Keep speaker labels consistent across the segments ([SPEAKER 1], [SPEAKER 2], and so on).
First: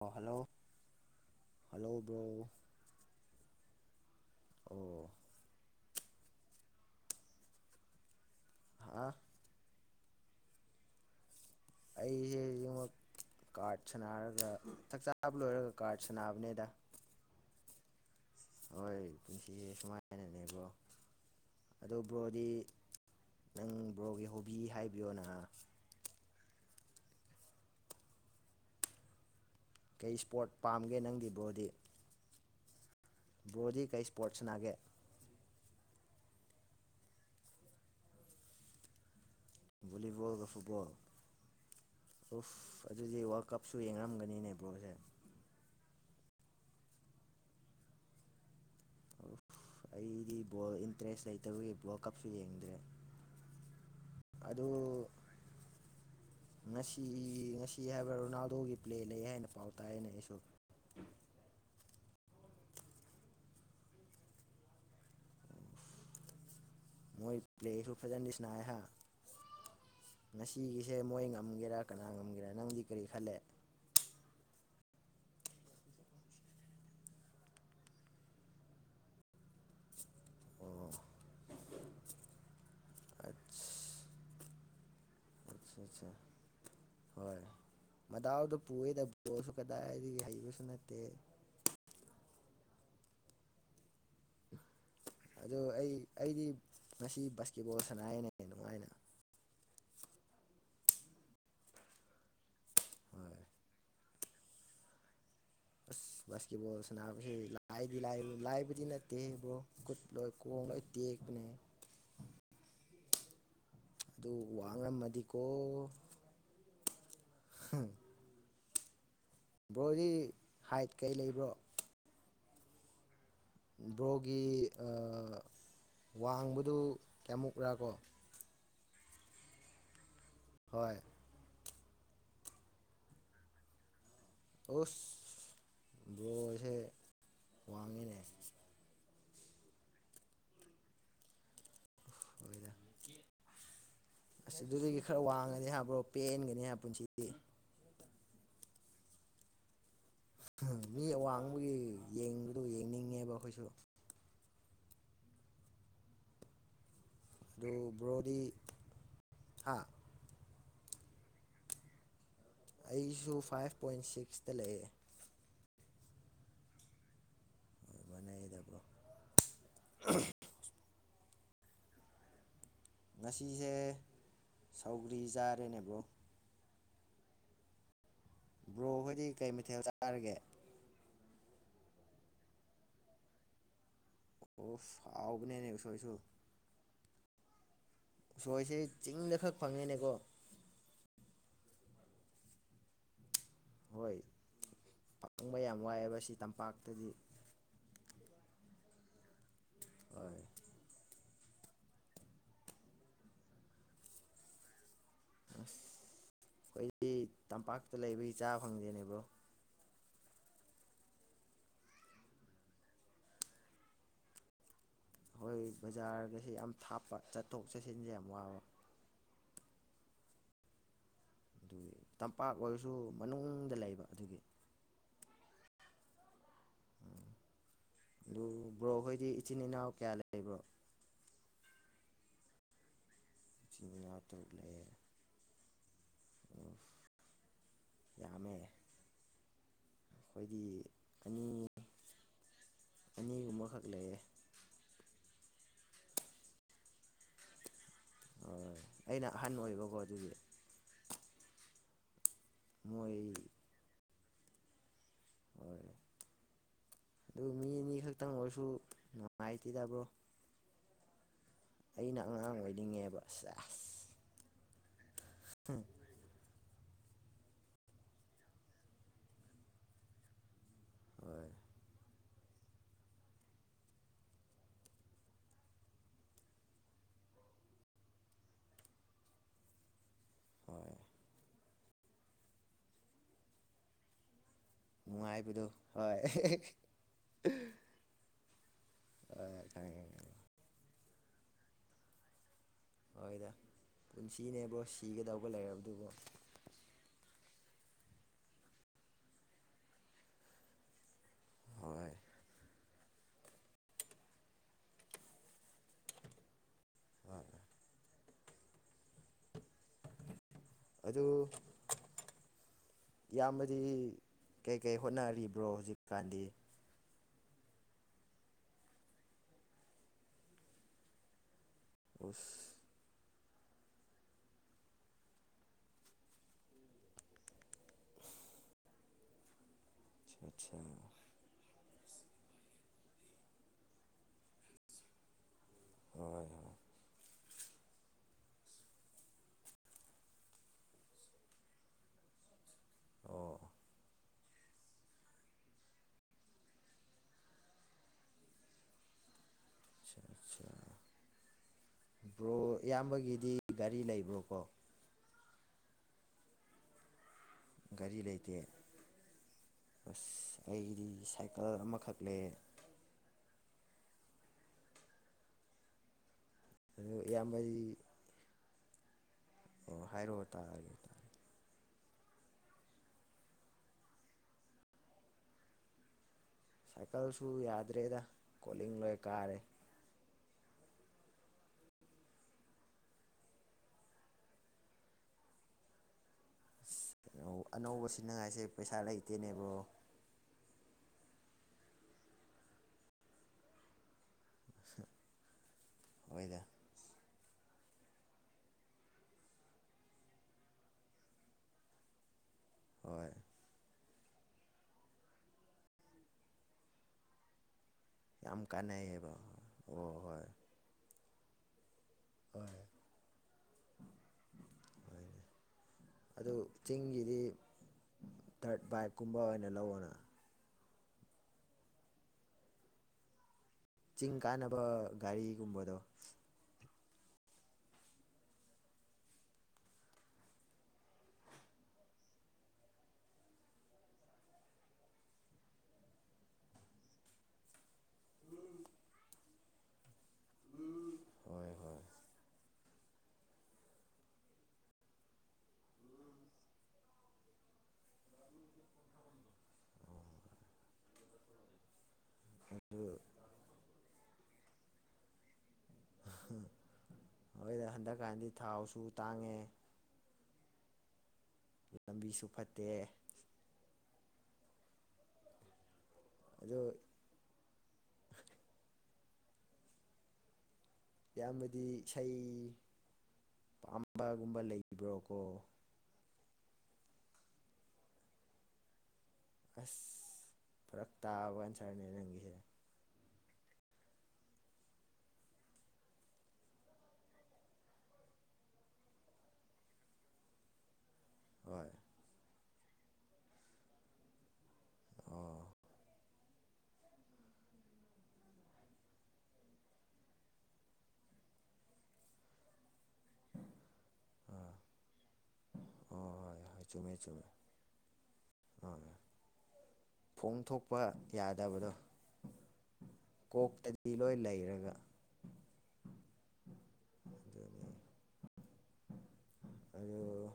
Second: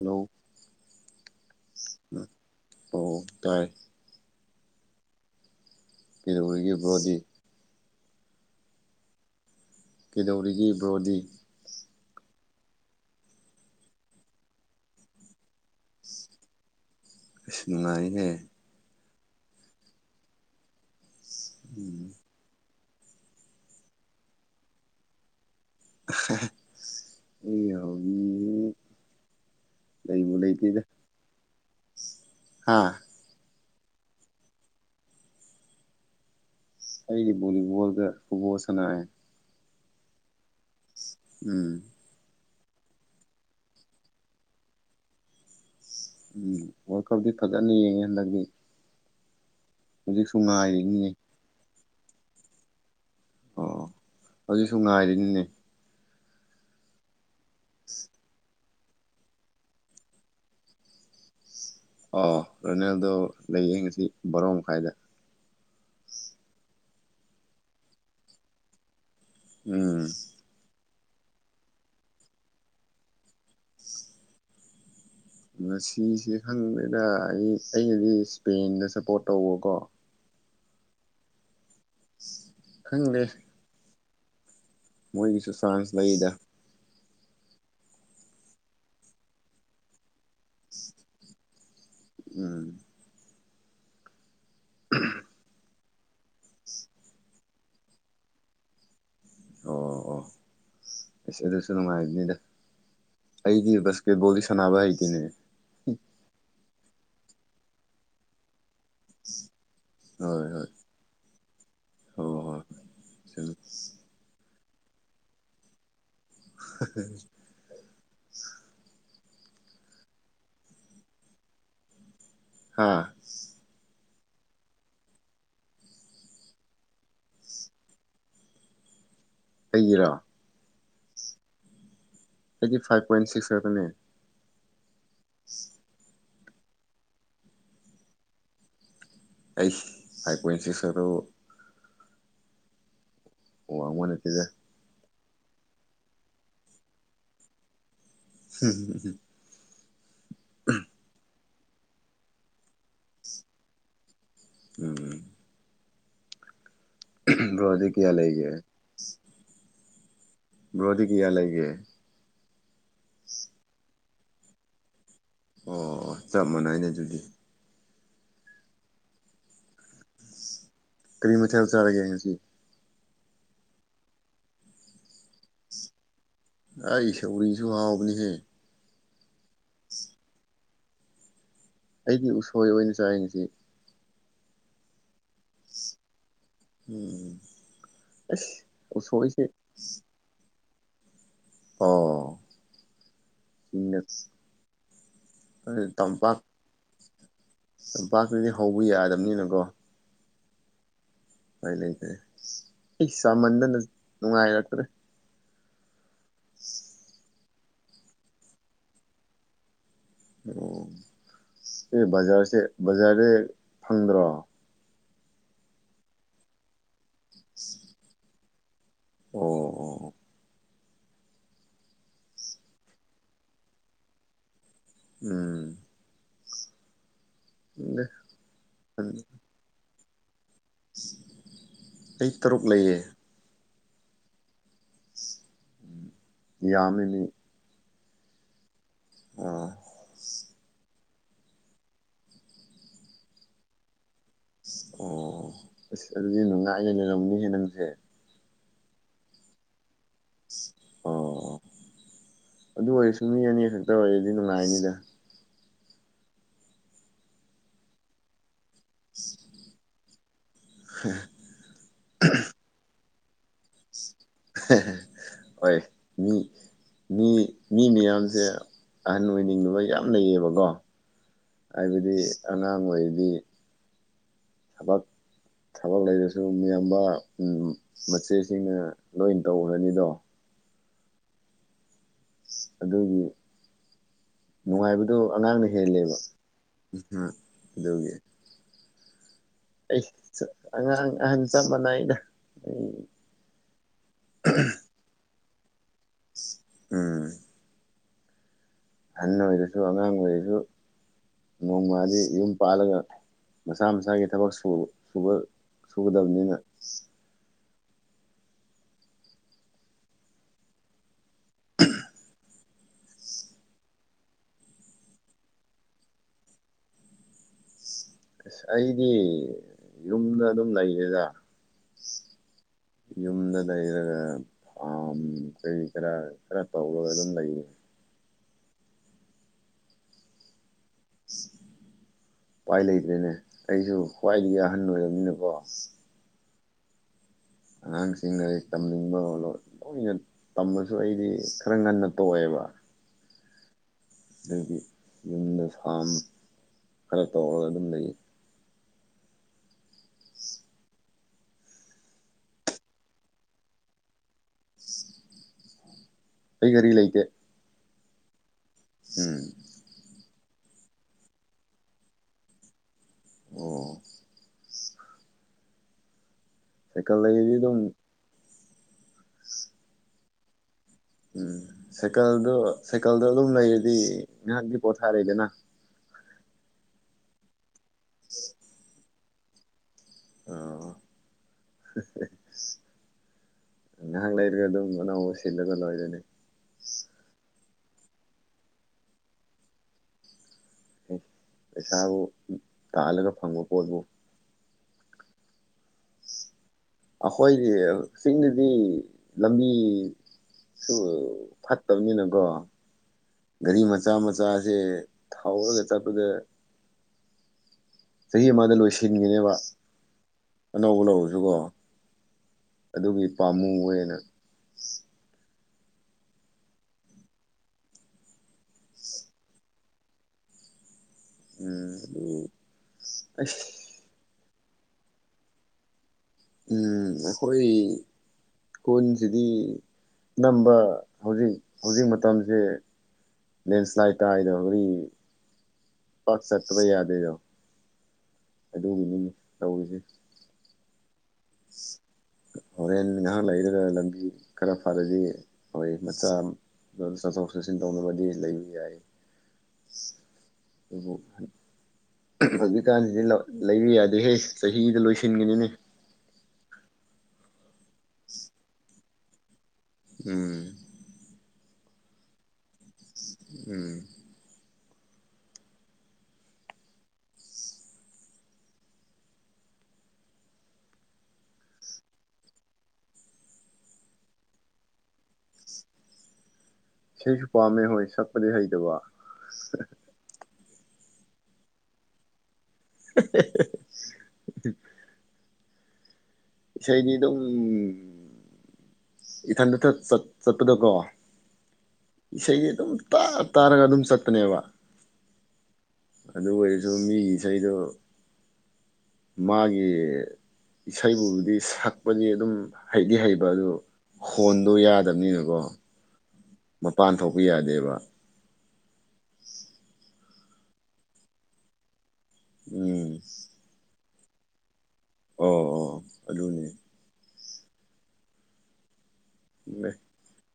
[SPEAKER 1] ꯑꯣ hello hello bro
[SPEAKER 2] ꯑꯣ ꯇꯥꯏ
[SPEAKER 1] ꯑꯣ
[SPEAKER 2] ꯀꯩꯗꯧꯔꯤꯒꯦ ꯕ ꯭ꯔꯣꯗꯤ
[SPEAKER 1] ꯍꯥꯥ
[SPEAKER 2] ꯀꯩꯗꯧꯔꯤꯒꯦ ꯕ꯭ꯔꯣꯗꯤ
[SPEAKER 1] ꯑꯩꯖꯦ ꯍꯧꯖꯤꯛꯃꯛ ꯀꯥꯔꯠ ꯁꯥꯅꯔꯒ ꯆꯥꯛ ꯆꯥꯕ ꯂꯣꯏꯔꯒ ꯀꯥꯔꯠ ꯁꯅꯥꯕꯅꯦꯗ
[SPEAKER 2] ꯑꯁ ꯅꯨꯡꯉꯥꯏꯍꯦ
[SPEAKER 1] ꯍꯣꯏ ꯄꯨꯟꯁꯤꯁꯦ ꯁꯨꯃꯥꯏꯅꯅꯦꯕ꯭ꯔꯣ ꯑꯗꯨ
[SPEAKER 2] ꯎꯝ
[SPEAKER 1] ꯕ꯭ꯔꯣꯗꯤ ꯅꯪ ꯕ꯭ꯔꯣꯒꯤ ꯍꯣꯕꯤ ꯍꯥꯏꯕꯤꯌꯣ ꯍꯥ
[SPEAKER 2] [unintelligible]
[SPEAKER 1] ꯀꯩ
[SPEAKER 2] ꯂꯩꯕꯨ
[SPEAKER 1] ꯏꯁꯄꯣꯔꯠ
[SPEAKER 2] ꯂꯩꯇꯦꯗ
[SPEAKER 1] ꯄꯥꯝꯒꯦ ꯅꯪꯗꯤ ꯕꯔꯣꯗꯤ
[SPEAKER 2] ꯍꯥ
[SPEAKER 1] ꯕꯔꯣꯗꯤ ꯀꯩ ꯏꯁꯄꯣꯔꯠꯁ ꯁꯅꯥꯒꯦ
[SPEAKER 2] ꯑꯩꯗꯤ ꯕꯣꯂꯤꯕꯣꯜ ꯒ ꯐꯨꯠꯕꯣꯜ ꯁꯅꯩꯌꯦ
[SPEAKER 1] ꯚꯣꯂꯤꯕꯣꯜꯒ ꯐꯨꯠꯕꯣꯜ
[SPEAKER 2] ꯎꯝ
[SPEAKER 1] ꯎꯐ ꯑꯗꯨꯗꯤ ꯋꯥꯔꯜ ꯀꯞꯁꯨ ꯌꯦꯡꯔꯝꯒꯅꯤꯅꯦ ꯕ꯭ꯔꯣꯁꯦ
[SPEAKER 2] ꯎꯝ ꯋꯥꯜ ꯀꯞꯗꯤ ꯐꯖꯅ ꯌꯦꯡꯉꯦ ꯍꯟꯗꯛꯇꯤ ꯍꯧꯖꯤꯛꯁꯨ
[SPEAKER 1] ꯑꯩꯗꯤ ꯕꯣꯜ
[SPEAKER 2] ꯉꯥꯏꯔꯤꯅꯤꯅꯦ
[SPEAKER 1] ꯏꯟꯇꯔꯦꯁ ꯂꯩ ꯇꯕꯒꯤ ꯋꯥꯜ ꯀꯞꯁꯨ ꯌꯦꯡꯗ꯭ꯔꯦ
[SPEAKER 2] ꯑꯣ
[SPEAKER 1] ꯑꯗꯨ
[SPEAKER 2] ꯍꯧꯖꯤꯛꯁꯨ ꯉꯥꯏꯔꯤꯅꯤꯅꯦ
[SPEAKER 1] ꯉꯁꯤ ꯉꯁꯤ ꯍꯥꯏꯕ ꯔꯣꯅꯥꯜꯗꯣꯒꯤ ꯄ꯭ꯂꯦ ꯂꯩ ꯍꯥꯏꯅ ꯄꯥꯎ ꯇꯥꯌꯦꯅꯦ ꯑꯩꯁꯨ
[SPEAKER 2] ꯑꯣ ꯔꯣꯅꯦꯜꯗꯣ ꯂꯩꯌꯦ ꯉꯁꯤ ꯕꯣꯔꯣ ꯃꯈꯥꯏꯗ
[SPEAKER 1] ꯃꯣꯏ ꯄ꯭ꯂꯦꯁꯨ ꯐꯖꯅ ꯁꯅ ꯍꯥꯏ
[SPEAKER 2] ꯎꯝ
[SPEAKER 1] ꯉꯁꯤꯒꯤꯁꯦ ꯃꯣꯏ ꯉꯝꯒꯦꯔꯥ ꯀꯅꯥ ꯉꯝꯒꯦꯔꯥ ꯅꯪꯗꯤ ꯀꯔꯤ ꯈꯜꯂꯦ
[SPEAKER 2] ꯉꯁꯤꯁꯦ ꯈꯪꯗꯦꯗ ꯑꯩꯅꯗꯤ ꯏꯁꯄꯦꯟꯗ ꯁꯞꯄꯣꯔꯠ ꯇꯧꯕꯀꯣ
[SPEAKER 1] ꯑꯣ
[SPEAKER 2] ꯈꯪꯂꯦ
[SPEAKER 1] ꯑꯠꯆꯥ
[SPEAKER 2] ꯃꯣꯏꯒꯤꯁꯨ ꯆ꯭ꯔꯥꯟꯁ
[SPEAKER 1] ꯑꯠꯆꯥ
[SPEAKER 2] ꯂꯩꯗ
[SPEAKER 1] ꯍꯣꯏ ꯃꯗꯥꯎꯗꯣ ꯄꯨꯏꯗ ꯕꯣꯁꯨ ꯀꯗꯥꯏꯗꯤ ꯍꯩꯕꯁꯨ ꯅꯠꯇꯦ
[SPEAKER 2] ꯎꯝ ꯎꯝ
[SPEAKER 1] ꯑꯗꯨ ꯑꯩ ꯑꯩꯗꯤ ꯉꯁꯤ ꯕꯥꯁꯀꯦꯠꯕꯣꯜ ꯁꯅꯥꯅꯦ ꯅꯨꯡꯉꯥꯏꯅ
[SPEAKER 2] ꯑꯣ ꯑꯣꯁ ꯑꯗꯨꯁꯨ ꯅꯨꯡꯉꯥꯏꯅꯤꯗꯦ
[SPEAKER 1] ꯍꯣꯏ
[SPEAKER 2] ꯑꯩꯒꯤ ꯕꯁꯀꯦꯠꯕꯣꯜꯗꯤ ꯁꯥꯟꯅꯕ ꯍꯩꯇꯅꯦ
[SPEAKER 1] ꯑꯁ ꯕꯥꯁꯀꯦꯠꯕꯣꯜ ꯁꯥꯟꯅꯕꯁ ꯂꯥꯏꯗꯤ ꯂ ꯂꯥꯏꯕꯨꯗꯤ ꯅꯠꯇꯦꯕ꯭ꯔꯣ ꯈꯨꯠꯂꯣꯏ
[SPEAKER 2] ꯍꯣꯏ
[SPEAKER 1] ꯀꯣꯡ ꯂꯣꯏ ꯇꯦꯛꯄꯅꯦ
[SPEAKER 2] ꯍꯣꯏ ꯍꯣꯏ ꯍꯣꯏ ꯊ
[SPEAKER 1] ꯑꯗꯨ ꯋꯥꯉꯝꯃꯗꯤꯀꯣ
[SPEAKER 2] [inaudible]
[SPEAKER 1] ꯍꯝ ꯕ꯭ꯔꯣꯗꯤ ꯍꯥꯏꯠ ꯀꯩ ꯂꯩꯕ꯭ꯔꯣ
[SPEAKER 2] ꯍꯥꯥ
[SPEAKER 1] ꯕ꯭ꯔꯣꯒꯤ ꯋꯥꯡꯕꯗꯨ ꯀꯌꯥꯃꯨꯛꯔꯥ ꯀꯣ
[SPEAKER 2] ꯑꯩꯒꯤꯔꯣ
[SPEAKER 1] ꯍꯣꯏ
[SPEAKER 2] ꯑꯩꯠꯇꯤ ꯐꯥꯏꯚ ꯄꯣꯏꯟ ꯁꯤꯛꯁ ꯍꯥꯏꯒꯅꯦ
[SPEAKER 1] ꯑꯣꯁ
[SPEAKER 2] [unintelligible]
[SPEAKER 1] ꯝꯕ꯭ꯔꯣꯁꯦ ꯋꯥꯡꯉꯤꯅꯦ
[SPEAKER 2] ꯑꯩꯁ ꯐꯥꯏꯕ ꯄ꯭ꯋꯣꯟ ꯁꯤꯁ ꯈꯠꯇꯕꯨ ꯋꯥꯡꯕ ꯅꯠꯇꯦꯗ
[SPEAKER 1] ꯑꯁ ꯗꯨꯗꯒꯤ ꯈꯔ ꯋꯥꯡꯉꯅꯤ ꯍꯥꯏꯕ꯭ꯔꯣ ꯄꯦꯟꯒꯅꯤ ꯍꯥꯏꯕ ꯄꯨꯟꯁꯤꯗꯤ
[SPEAKER 2] ꯍꯝ ꯍ ꯍꯝ
[SPEAKER 1] ꯃꯤ ꯑꯋꯥꯡꯕꯒꯤ ꯌꯦꯡꯕꯗ ꯌꯦꯡꯅꯤꯡꯉꯦꯕ ꯑꯩꯈꯣꯏꯁꯨ
[SPEAKER 2] ꯎꯝ
[SPEAKER 1] ꯑꯗꯨ
[SPEAKER 2] ꯀꯌꯥ
[SPEAKER 1] ꯕ꯭ꯔꯣꯗꯤ
[SPEAKER 2] ꯂꯩꯒꯦ
[SPEAKER 1] ꯍꯥ
[SPEAKER 2] ꯕ꯭ꯔꯣꯗꯤ ꯀꯌꯥ ꯂꯩꯒꯦ
[SPEAKER 1] ꯑꯩꯁꯨ ꯐꯥꯏꯚ ꯄꯣꯏꯟ ꯁꯤꯛꯁꯇ ꯂꯩꯌꯦ
[SPEAKER 2] ꯑꯣ ꯑꯣ ꯆꯞ ꯃꯥꯟꯅꯩꯅꯦ ꯑꯗꯨꯗꯤ
[SPEAKER 1] ꯃꯥꯟꯅꯩ ꯑꯗꯨꯝ
[SPEAKER 2] ꯀꯔꯤ ꯃꯊꯦꯜ ꯆꯥꯔꯒꯦ ꯉꯁꯤ
[SPEAKER 1] ꯉꯁꯤꯁꯦ ꯁꯧꯒ꯭ꯔꯤ ꯆꯥꯔꯦꯅꯦꯕꯣ
[SPEAKER 2] ꯑꯩ ꯑꯩ ꯁꯧꯔꯤꯁꯨ ꯍꯥꯎꯕꯅꯤꯍꯦ
[SPEAKER 1] ꯕ꯭ꯔꯣꯈꯣꯏꯗꯤ ꯀꯩ ꯃꯊꯦꯜ ꯆꯥꯔꯒꯦ
[SPEAKER 2] ꯑꯩꯒꯤ ꯎꯁꯣꯏ ꯑꯣꯏꯅ ꯆꯥꯏꯅꯤꯡꯁꯤ
[SPEAKER 1] ꯑꯣ ꯍꯥꯎꯕꯅꯦꯅꯦꯁꯣꯏꯁꯨ
[SPEAKER 2] ꯎꯝ ꯑꯁ
[SPEAKER 1] ꯎꯁꯣꯏꯁꯦ
[SPEAKER 2] ꯎꯁꯣꯏꯁꯦ
[SPEAKER 1] ꯆꯤꯡꯗꯈꯛ ꯐꯪꯉꯦꯅꯦꯀꯣ
[SPEAKER 2] ꯑꯣ ꯆꯤꯡꯗ
[SPEAKER 1] ꯍꯣꯏ ꯐꯪꯕ ꯌꯥꯝ ꯋꯥꯏꯑꯦꯕ ꯁꯤ ꯇꯝꯄꯥꯛꯇꯗꯤ
[SPEAKER 2] ꯇꯝꯄꯥꯛꯇꯨꯗꯤ ꯍꯧꯕ ꯌꯥꯗꯕꯅꯤꯅꯀꯣ
[SPEAKER 1] ꯍꯣꯏ
[SPEAKER 2] ꯑꯩ ꯂꯩꯇꯦ ꯑꯩ ꯆꯃꯟꯗꯅ ꯅꯨꯡꯉꯥꯏꯔꯛꯇ꯭ꯔꯦ
[SPEAKER 1] ꯑꯁ ꯑꯩꯈꯣꯏꯗꯤ ꯇꯝꯄꯥꯛꯇ ꯂꯩꯕꯒꯤ ꯆꯥꯕ ꯐꯪꯗꯦꯅꯦꯕ꯭ꯔꯣ
[SPEAKER 2] ꯑꯣ ꯁꯤ ꯕꯖꯥꯔꯁꯦ ꯕꯖꯥꯔꯗꯤ ꯐꯪꯗ꯭ꯔꯣ
[SPEAKER 1] ꯑꯩꯈꯣꯏ ꯕꯖꯥꯔꯒꯁꯦ ꯌꯥꯝ ꯊꯥꯞꯄ ꯆꯠꯊꯣꯛ ꯆꯠꯁꯤꯟꯁꯦ ꯌꯥꯝ ꯋꯥꯕ
[SPEAKER 2] ꯑꯣ ꯑꯣ ꯑꯣ
[SPEAKER 1] ꯑꯗꯨꯒꯤ ꯇꯝꯄꯥꯛ ꯑꯣꯏꯔꯁꯨ ꯃꯅꯨꯡꯗ ꯂꯩꯕ ꯑꯗꯨꯒꯤ
[SPEAKER 2] ꯎꯝ
[SPEAKER 1] ꯑꯗꯨ ꯕ꯭ꯔꯣ ꯈꯣꯏꯗꯤ ꯏꯆꯤꯟ ꯏꯅꯥꯎ ꯀꯌꯥ ꯂꯩꯕ꯭ꯔꯣ
[SPEAKER 2] ꯑꯩ ꯇꯔꯨꯛ ꯂꯩꯌꯦ
[SPEAKER 1] ꯆꯃꯤꯌꯥ ꯇꯔꯨꯛ ꯂꯩꯑꯦ
[SPEAKER 2] ꯌꯥꯃꯦꯅꯤ
[SPEAKER 1] ꯌꯥꯝꯃꯦ
[SPEAKER 2] ꯑꯥ
[SPEAKER 1] ꯑꯩꯈꯣꯏꯗꯤ ꯑꯅꯤ ꯑꯅꯤꯒꯨꯝꯕꯈꯛ ꯂꯩꯌꯦ
[SPEAKER 2] ꯑꯣ ꯑꯁ ꯑꯗꯨꯗꯤ ꯅꯨꯡꯉꯥꯏꯅ ꯂꯩꯔꯝꯅꯤꯍꯦ ꯅꯪꯁꯦ
[SPEAKER 1] ꯍꯣꯏ ꯑꯩꯅ ꯑꯍꯟ ꯑꯣꯏꯕꯀꯣ ꯑꯗꯨꯒꯤ
[SPEAKER 2] ꯑꯣ ꯑꯗꯨ
[SPEAKER 1] ꯃꯣꯏ
[SPEAKER 2] ꯑꯣꯏꯔꯁꯨ ꯃꯤ ꯑꯅꯤ ꯈꯛꯇ ꯑꯣꯏꯔꯗꯤ ꯅꯨꯡꯉꯥꯏꯅꯤꯗ
[SPEAKER 1] ꯍꯣꯏ ꯑꯗꯨ ꯃꯤ ꯑꯅꯤ ꯈꯛꯇꯪ ꯑꯣꯏꯔꯁꯨ ꯅꯨꯡꯉꯥꯏꯇꯦꯗꯕ꯭ꯔꯣ
[SPEAKER 2] ꯍ
[SPEAKER 1] ꯑꯩꯅ ꯑꯉꯥꯡ ꯑꯣꯏꯅꯤꯡꯉꯦꯕ ꯁꯦꯁ
[SPEAKER 2] ꯍꯣꯏ ꯃꯤ ꯃꯤ ꯃꯤ ꯃꯌꯥꯝꯁꯦ ꯑꯍꯟ ꯑꯣꯏꯅꯤꯡꯕ ꯃꯌꯥꯝ ꯂꯩꯌꯦꯕꯀꯣ
[SPEAKER 1] ꯍꯣꯏ
[SPEAKER 2] ꯍꯥꯏꯕꯗꯤ ꯑꯉꯥꯡ ꯑꯣꯏꯔꯗꯤ ꯊꯕꯛ ꯊꯕꯛ ꯂꯩꯔꯁꯨ ꯃꯤꯌꯥꯝꯕ ꯃꯆꯦꯁꯤꯡꯅ ꯂꯣꯏ ꯇꯧꯔꯅꯤꯗꯣ
[SPEAKER 1] ꯍꯣꯏ
[SPEAKER 2] ꯑꯗꯨꯒꯤ ꯅꯨꯡꯉꯥꯏꯕꯗꯣ ꯑꯉꯥꯡꯅ ꯍꯦꯜꯂꯦꯕ ꯍꯣꯏ ꯑꯗꯨꯒꯤ
[SPEAKER 1] ꯑꯥꯏ
[SPEAKER 2] ꯑꯩ ꯑꯉꯥꯡ ꯑꯍꯟ ꯆꯞ ꯃꯥꯟꯅꯩꯗ ꯑꯩ
[SPEAKER 1] ꯍꯣꯏꯗ ꯄꯨꯟꯁꯤꯅꯦꯕꯣ ꯁꯤꯒꯗꯧꯕ ꯂꯩꯔꯕꯗꯨꯕꯣ
[SPEAKER 2] ꯎꯝ ꯑꯍꯟ ꯑꯣꯏꯔꯁꯨ ꯑꯉꯥꯡ ꯑꯣꯏꯔꯁꯨ
[SPEAKER 1] ꯍꯣꯏ
[SPEAKER 2] ꯅꯣꯡꯃꯗꯤ ꯌꯨꯝ ꯄꯥꯜꯂꯒ ꯃꯁꯥ ꯃꯁꯥꯒꯤ ꯊꯕꯛ ꯁ ꯁꯨꯕ ꯁꯨꯒꯗꯕꯅꯤꯅ
[SPEAKER 1] ꯍꯣꯏ ꯑꯗꯨ ꯏꯌꯥꯝꯕꯗꯤ ꯀꯩꯀꯩ ꯍꯣꯠꯅꯔꯤꯕ꯭ꯔꯣ ꯍꯧꯖꯤꯛꯀꯥꯟꯗꯤ
[SPEAKER 2] ꯑꯁ ꯑꯩꯗꯤ ꯌꯨꯝꯗ ꯑꯗꯨꯝ ꯂꯩꯔꯦꯗ
[SPEAKER 1] ꯑꯣꯁ
[SPEAKER 2] ꯌꯨꯝꯗ ꯂꯩꯔꯒ ꯐꯥꯝ ꯀꯔꯤ ꯀꯔ ꯈꯔ ꯇꯧꯔꯒ ꯑꯗꯨꯝ ꯂꯩꯌꯦ
[SPEAKER 1] ꯆꯥ ꯑꯆꯥ
[SPEAKER 2] ꯎꯄꯥꯏ ꯂꯩꯇ꯭ꯔꯦꯅꯦ ꯑꯩꯁꯨ ꯈ꯭ꯋꯥꯏꯗꯒꯤ ꯑꯍꯟ ꯑꯣꯏꯔꯝꯅꯤꯅꯀꯣ
[SPEAKER 1] ꯍꯣꯏ ꯍꯣꯏ
[SPEAKER 2] ꯑꯉꯥꯡꯁꯤꯡ ꯂꯥꯔꯤꯛ ꯇꯝꯅꯤꯡꯕꯣꯂꯣ [unintelligible] ꯇꯝꯃꯁꯨ ꯑꯩꯗꯤ ꯈꯔ ꯉꯟꯅ ꯇꯣꯛꯑꯦꯕ
[SPEAKER 1] ꯑꯣ
[SPEAKER 2] ꯑꯗꯨꯗꯤ ꯌꯨꯝꯗ ꯐꯥꯝ ꯈꯔ ꯇꯧꯔꯒ ꯑꯗꯨꯝ ꯂꯩꯌꯦ
[SPEAKER 1] ꯑꯆꯥ ꯑꯆꯥ ꯕ꯭ꯔꯣ ꯏꯌꯥꯝꯕꯒꯤꯗꯤ ꯒꯥꯔꯤ ꯂꯩꯕ꯭ꯔꯣꯀꯣ
[SPEAKER 2] ꯑꯩ ꯒꯔꯤ ꯂꯩꯇꯦ
[SPEAKER 1] ꯒꯥꯔꯤ ꯂꯩꯇꯦ
[SPEAKER 2] ꯎꯝ
[SPEAKER 1] ꯑꯁ ꯑꯩꯗꯤ ꯁꯥꯏꯀꯜ ꯑꯃꯈꯛ ꯂꯩ
[SPEAKER 2] ꯑꯣ
[SPEAKER 1] ꯑꯗꯨ
[SPEAKER 2] ꯁꯥꯏꯀꯜ ꯂꯩꯗꯤ ꯑꯗꯨꯝ
[SPEAKER 1] ꯏꯌꯥꯝꯕꯗꯤ ꯑꯣ ꯍꯥꯏꯔꯛꯑꯣ ꯇꯥꯔꯒꯗꯤ
[SPEAKER 2] ꯎꯝ ꯁꯥꯏꯀꯜꯗꯣ ꯁꯥꯏꯀꯜꯗꯣ ꯑꯗꯨꯝ ꯂꯩꯔꯗꯤ ꯉꯥꯏꯍꯥꯛꯀꯤ ꯄꯣꯊꯥꯔꯦꯗꯅ
[SPEAKER 1] ꯁꯥꯏꯀꯜꯁꯨ ꯌꯥꯗ꯭ꯔꯦꯗ ꯀꯣꯂꯤꯡ ꯂꯣꯏ ꯀꯥꯔꯦ
[SPEAKER 2] ꯑ ꯅꯍꯥꯛ ꯂꯩꯔꯒ ꯑꯗꯨꯝ ꯑꯅꯧꯕ ꯁꯤꯜꯂꯒ ꯂꯣꯏꯔꯣꯏꯅꯤ
[SPEAKER 1] ꯑꯁ ꯀꯩꯅ ꯑꯅꯧꯕ ꯁꯤꯅꯤꯡꯉꯥꯏꯁꯦ ꯄꯩꯁꯥ ꯂꯩꯇꯦꯅꯦꯕꯣ
[SPEAKER 2] ꯄꯩꯁꯥꯕꯨ ꯇꯥꯜꯂꯒ ꯐꯪꯕ ꯄꯣꯠꯕꯨ
[SPEAKER 1] ꯑꯣꯏꯗ
[SPEAKER 2] ꯑꯩꯈꯣꯏꯒꯤ ꯆꯤꯡꯗꯗꯤ ꯂꯝꯕꯤ ꯁꯨ ꯐꯠꯇꯕꯅꯤꯅꯀꯣ
[SPEAKER 1] ꯍꯣꯏ
[SPEAKER 2] ꯒꯥꯔꯤ ꯃꯆꯥ ꯃꯆꯥꯁꯦ ꯊꯥꯎꯔꯒ ꯆꯠꯄꯗ ꯆꯍꯤ
[SPEAKER 1] ꯌꯥꯝ
[SPEAKER 2] ꯑꯃꯗ
[SPEAKER 1] ꯀꯥꯟꯅꯩꯌꯦꯕ
[SPEAKER 2] ꯂꯣꯏꯁꯤꯟꯒꯅꯦꯕ
[SPEAKER 1] ꯑꯣ ꯍꯣꯏ
[SPEAKER 2] ꯑꯅꯧꯕ ꯂꯧꯔꯁꯨꯀꯣ
[SPEAKER 1] ꯍꯣꯏ
[SPEAKER 2] ꯑꯗꯨꯒꯤ ꯄꯥꯝꯃꯨꯅ
[SPEAKER 1] ꯍꯣꯏꯅꯦ
[SPEAKER 2] [unintelligible]
[SPEAKER 1] ꯑꯗꯨ ꯆꯤꯡꯒꯤꯗꯤ ꯊꯔꯠ ꯕꯥꯏꯛꯀꯨꯝꯕ ꯑꯣꯏꯅ ꯂꯧꯑꯣꯅ
[SPEAKER 2] ꯎꯝ ꯑꯗꯨ
[SPEAKER 1] ꯆꯤꯡ ꯀꯥꯟꯅꯕ ꯒꯥꯔꯤꯒꯨꯝꯕꯗꯣ
[SPEAKER 2] ꯎꯝ ꯍꯣꯏ ꯀꯨꯣꯟꯁꯤꯗꯤ ꯅꯝꯕ ꯍꯧꯖꯤꯛ ꯍꯧꯖꯤꯛ ꯃꯇꯝꯁꯦ ꯂꯦꯟꯁ꯭ꯂꯥꯏꯠ ꯇꯗ ꯍꯧꯔꯤ ꯄꯛ ꯁꯠꯇꯄ ꯌꯥꯗꯗꯣ ꯑꯗꯨꯒꯤꯅꯤꯅꯤ ꯇꯧꯔꯤꯁꯦ
[SPEAKER 1] ꯎꯝ ꯍꯣꯏ ꯍꯣꯏ
[SPEAKER 2] ꯍꯣꯔꯦꯟ ꯉꯥꯏꯍꯥꯛ ꯂꯩꯔꯒ ꯂꯝꯕꯤ ꯈꯔ ꯐꯔꯗꯤ ꯑꯣꯏ ꯃꯆꯥ ꯑꯃ ꯗꯨ ꯆꯠꯊꯣꯛ ꯆꯠꯁꯤꯟ ꯇꯧꯅꯕꯗꯤ ꯂꯩꯕ ꯌꯥꯏ
[SPEAKER 1] ꯑꯗꯨ
[SPEAKER 2] ꯍꯧꯖꯤꯛꯀꯥꯟꯁꯤꯗꯤ ꯂꯩꯔꯤ ꯌꯥꯗꯦꯍꯦ ꯆꯍꯤꯗ ꯂꯣꯏꯁꯤꯟꯒꯅꯤꯅꯦ
[SPEAKER 1] ꯍꯣꯢꯗ ꯍꯟꯗꯛꯀꯥꯟꯗꯤ ꯊꯥꯎꯁꯨ ꯇꯥꯡꯉꯦ꯫
[SPEAKER 2] ꯎꯝ
[SPEAKER 1] ꯂꯝꯕꯤꯁꯨ ꯐꯠꯇꯦ
[SPEAKER 2] ꯎꯝ
[SPEAKER 1] ꯑꯗꯣ ꯌꯥꯝꯕꯗꯤ ꯏꯁꯩ ꯄꯥꯝꯕꯒꯨꯝꯕ ꯂꯩꯕ꯭ꯔꯣꯀꯣ
[SPEAKER 2] ꯁꯤꯁꯨ ꯄꯥꯝꯃꯦ ꯍꯣꯏ ꯁꯛꯄꯗꯤ ꯍꯩꯇꯕ
[SPEAKER 1] ꯑꯁ ꯐꯔꯛ ꯇꯥꯕ ꯑꯟꯁꯔꯅꯦ ꯅꯪꯒꯤꯁꯦ
[SPEAKER 2] [unintelligible] ꯏꯁꯩꯥꯗꯤ ꯑꯗꯨꯝ ꯏꯊꯟꯇꯇ ꯆꯠ ꯆꯠꯄꯗꯀꯣ
[SPEAKER 1] ꯍꯣꯏ
[SPEAKER 2] ꯏꯁꯩꯗꯤ ꯑꯗꯨꯝ ꯇꯥ ꯇꯥꯔꯒ ꯑꯗꯨꯝ ꯆꯠꯄꯅꯦꯕ
[SPEAKER 1] ꯑꯥ
[SPEAKER 2] ꯑꯗꯨ ꯑꯣꯏꯔꯁꯨ ꯃꯤꯒꯤ ꯏꯁꯩꯗꯣ ꯃꯥꯒꯤ ꯏꯁꯩꯕꯨꯗꯤ ꯁꯛꯄꯗꯤ ꯑꯗꯨꯝ ꯍꯩꯗꯤ ꯍꯩꯕ ꯑꯗꯨ ꯍꯣꯟꯗꯣ ꯌꯥꯗꯕꯅꯤꯅꯀꯣ
[SPEAKER 1] ꯍꯣꯏ ꯍꯣꯏ ꯍꯣꯏ ꯆꯨꯝꯃꯦ
[SPEAKER 2] ꯃꯄꯥꯟ ꯊꯣꯛꯄ
[SPEAKER 1] ꯆꯨꯝꯃꯦ
[SPEAKER 2] ꯌꯥꯗꯦꯕ
[SPEAKER 1] ꯑ ꯐꯣꯡ ꯊꯣꯛꯄ ꯌꯥꯗꯕꯗꯣ
[SPEAKER 2] ꯎꯝ
[SPEAKER 1] ꯀꯣꯛꯇꯗꯤ ꯂꯣꯏ ꯂꯩꯔꯒ꯫
[SPEAKER 2] ꯑꯣ ꯑꯣ ꯑꯗꯨꯅꯦ꯫
[SPEAKER 1] ꯑꯗꯨꯅꯦ꯫ ꯌꯣ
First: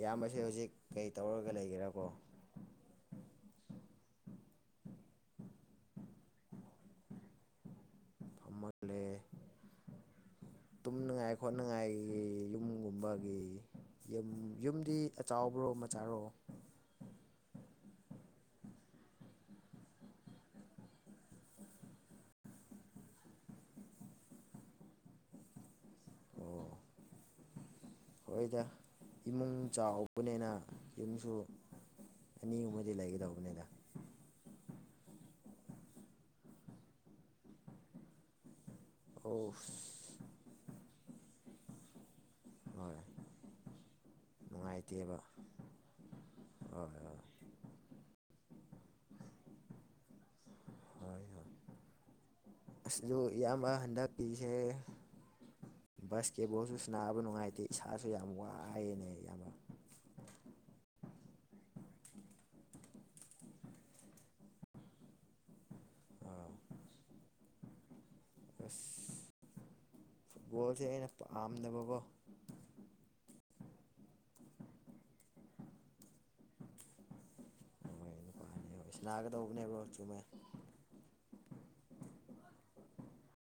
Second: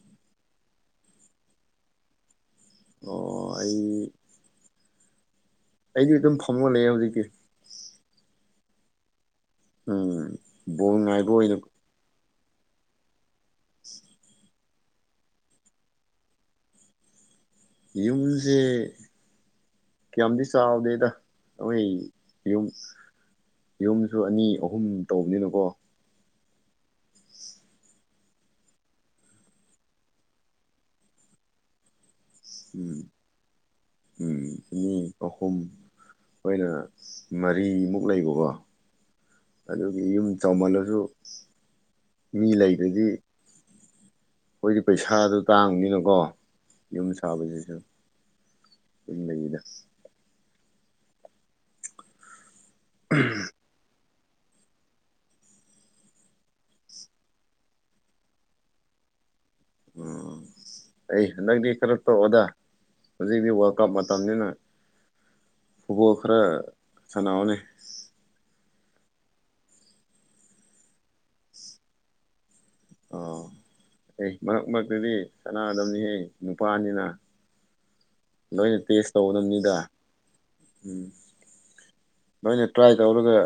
[SPEAKER 1] ꯏꯌꯥꯝꯕꯁꯦ ꯍꯧꯖꯤꯛ ꯀꯩ ꯇꯧꯔꯒ ꯂꯩꯒ꯭ꯔꯥꯕꯣ꯫
[SPEAKER 2] ꯑꯣ ꯑꯩ꯫ ꯑꯩꯖꯨ ꯑꯗꯨꯝ ꯐꯝꯉ ꯂꯩꯑꯦ ꯍꯧꯖꯤꯛꯀꯤ꯫
[SPEAKER 1] ꯐꯝꯃꯒ ꯂꯩꯌꯦ
[SPEAKER 2] ꯎꯝ ꯕꯣꯜ ꯉꯥꯏꯕ
[SPEAKER 1] ꯇꯨꯝꯅꯉꯥꯏ
[SPEAKER 2] ꯑꯣꯏꯅ
[SPEAKER 1] ꯈꯣꯠꯅꯉꯥꯏꯒꯤ ꯌꯨꯝꯒꯨꯝ ꯕꯥꯒꯤ ꯌꯨꯝ ꯌꯨꯝꯗꯤ ꯑꯆꯥꯎꯕ꯭ꯔꯣ ꯃꯆꯥꯔꯣ꯫
[SPEAKER 2] ꯌꯨꯝꯖꯦ ꯀꯌꯥꯝꯗꯤ ꯆꯥꯎꯗꯦꯗ ꯑꯍꯣꯢ ꯌꯨꯝ ꯌꯨꯝꯁꯨ ꯑꯅꯤ ꯑꯍꯨꯝ ꯇꯧꯕꯅꯤꯅꯀꯣ꯫
[SPEAKER 1] ꯑꯣ ꯍꯣꯏꯗ ꯏꯃꯨꯡ ꯆꯥꯎꯕꯅꯦꯅ ꯌꯨꯝꯁꯨ ꯑꯅꯤꯒꯨꯝꯕꯗꯤ
[SPEAKER 2] ꯎꯝ
[SPEAKER 1] ꯂꯩꯒꯗꯧꯕꯅꯦꯗ
[SPEAKER 2] ꯎꯝ ꯃꯤ ꯑꯍꯨꯝ ꯍꯣꯏꯅ ꯃꯔꯤꯃꯨꯛ ꯂꯩꯕꯀꯣ꯫
[SPEAKER 1] ꯑꯣꯁ꯫
[SPEAKER 2] ꯑꯗꯨꯒꯤ ꯌꯨꯝ ꯆꯥꯎꯃꯜꯂꯁꯨ ꯃꯤ
[SPEAKER 1] ꯍꯣꯏ
[SPEAKER 2] ꯂꯩꯕꯗꯤ꯫ ꯈꯣꯏꯗꯤ
[SPEAKER 1] ꯅꯨꯡꯉꯥꯏꯇꯦꯕ
[SPEAKER 2] ꯄꯩꯁꯥꯗꯨ ꯇꯥꯡꯕꯅꯤꯅꯀꯣ
[SPEAKER 1] ꯍꯣꯏ
[SPEAKER 2] ꯌꯨꯝ
[SPEAKER 1] ꯍꯣꯏ
[SPEAKER 2] ꯁꯥꯕꯁꯤꯁꯨ [unintelligible]
[SPEAKER 1] ꯍꯣꯏ ꯍꯣꯏ ꯑꯁ ꯑꯗꯣ ꯏꯌꯥꯝꯕ ꯍꯟꯗꯛꯀꯤꯁꯦ ꯕꯁꯀꯦꯕꯣꯜꯁꯨ ꯁꯅꯥꯕ ꯅꯨꯡꯉꯥꯏꯇꯦ ꯏꯁꯥꯁꯨ ꯌꯥꯝ ꯋꯥꯏꯌꯦꯅꯦ ꯏꯌꯥꯝꯕ꯫
[SPEAKER 2] ꯎꯝ꯫ ꯑꯩ ꯍꯟꯗꯛꯇꯤ ꯈꯔ ꯇꯧꯔꯛꯑꯣꯗ ꯍꯧꯖꯤꯛꯗꯤ ꯋꯥꯔꯜ ꯀꯞ ꯃꯇꯝꯅꯤꯅ ꯐꯨꯕꯣꯜ ꯈꯔ
[SPEAKER 1] ꯑꯥ
[SPEAKER 2] ꯁꯥꯟꯅꯎꯅꯦ꯫
[SPEAKER 1] ꯐꯨꯠꯕꯣꯜꯁꯦ ꯑꯩꯅ ꯄꯥꯝꯗꯕꯀꯣ꯫
[SPEAKER 2] ꯑꯥ ꯑꯦ ꯃꯔꯛ ꯃꯔꯛꯇꯨꯗꯤ ꯁꯅꯥꯒꯗꯕꯅꯤꯍꯦ ꯅꯨꯄꯥꯅꯤꯅ ꯅꯣꯏꯅ
[SPEAKER 1] ꯅꯨꯄꯥꯅꯦꯕ
[SPEAKER 2] ꯇꯦꯁ ꯇꯧꯒꯗꯕꯅꯤꯗ
[SPEAKER 1] ꯁꯥꯟꯅꯒꯗꯧꯕꯅꯦꯕ ꯆꯨꯝꯃꯦ
[SPEAKER 2] ꯎꯝ ꯅꯣꯏꯅ ꯇ꯭ꯔꯥꯏ ꯇꯧꯔꯒ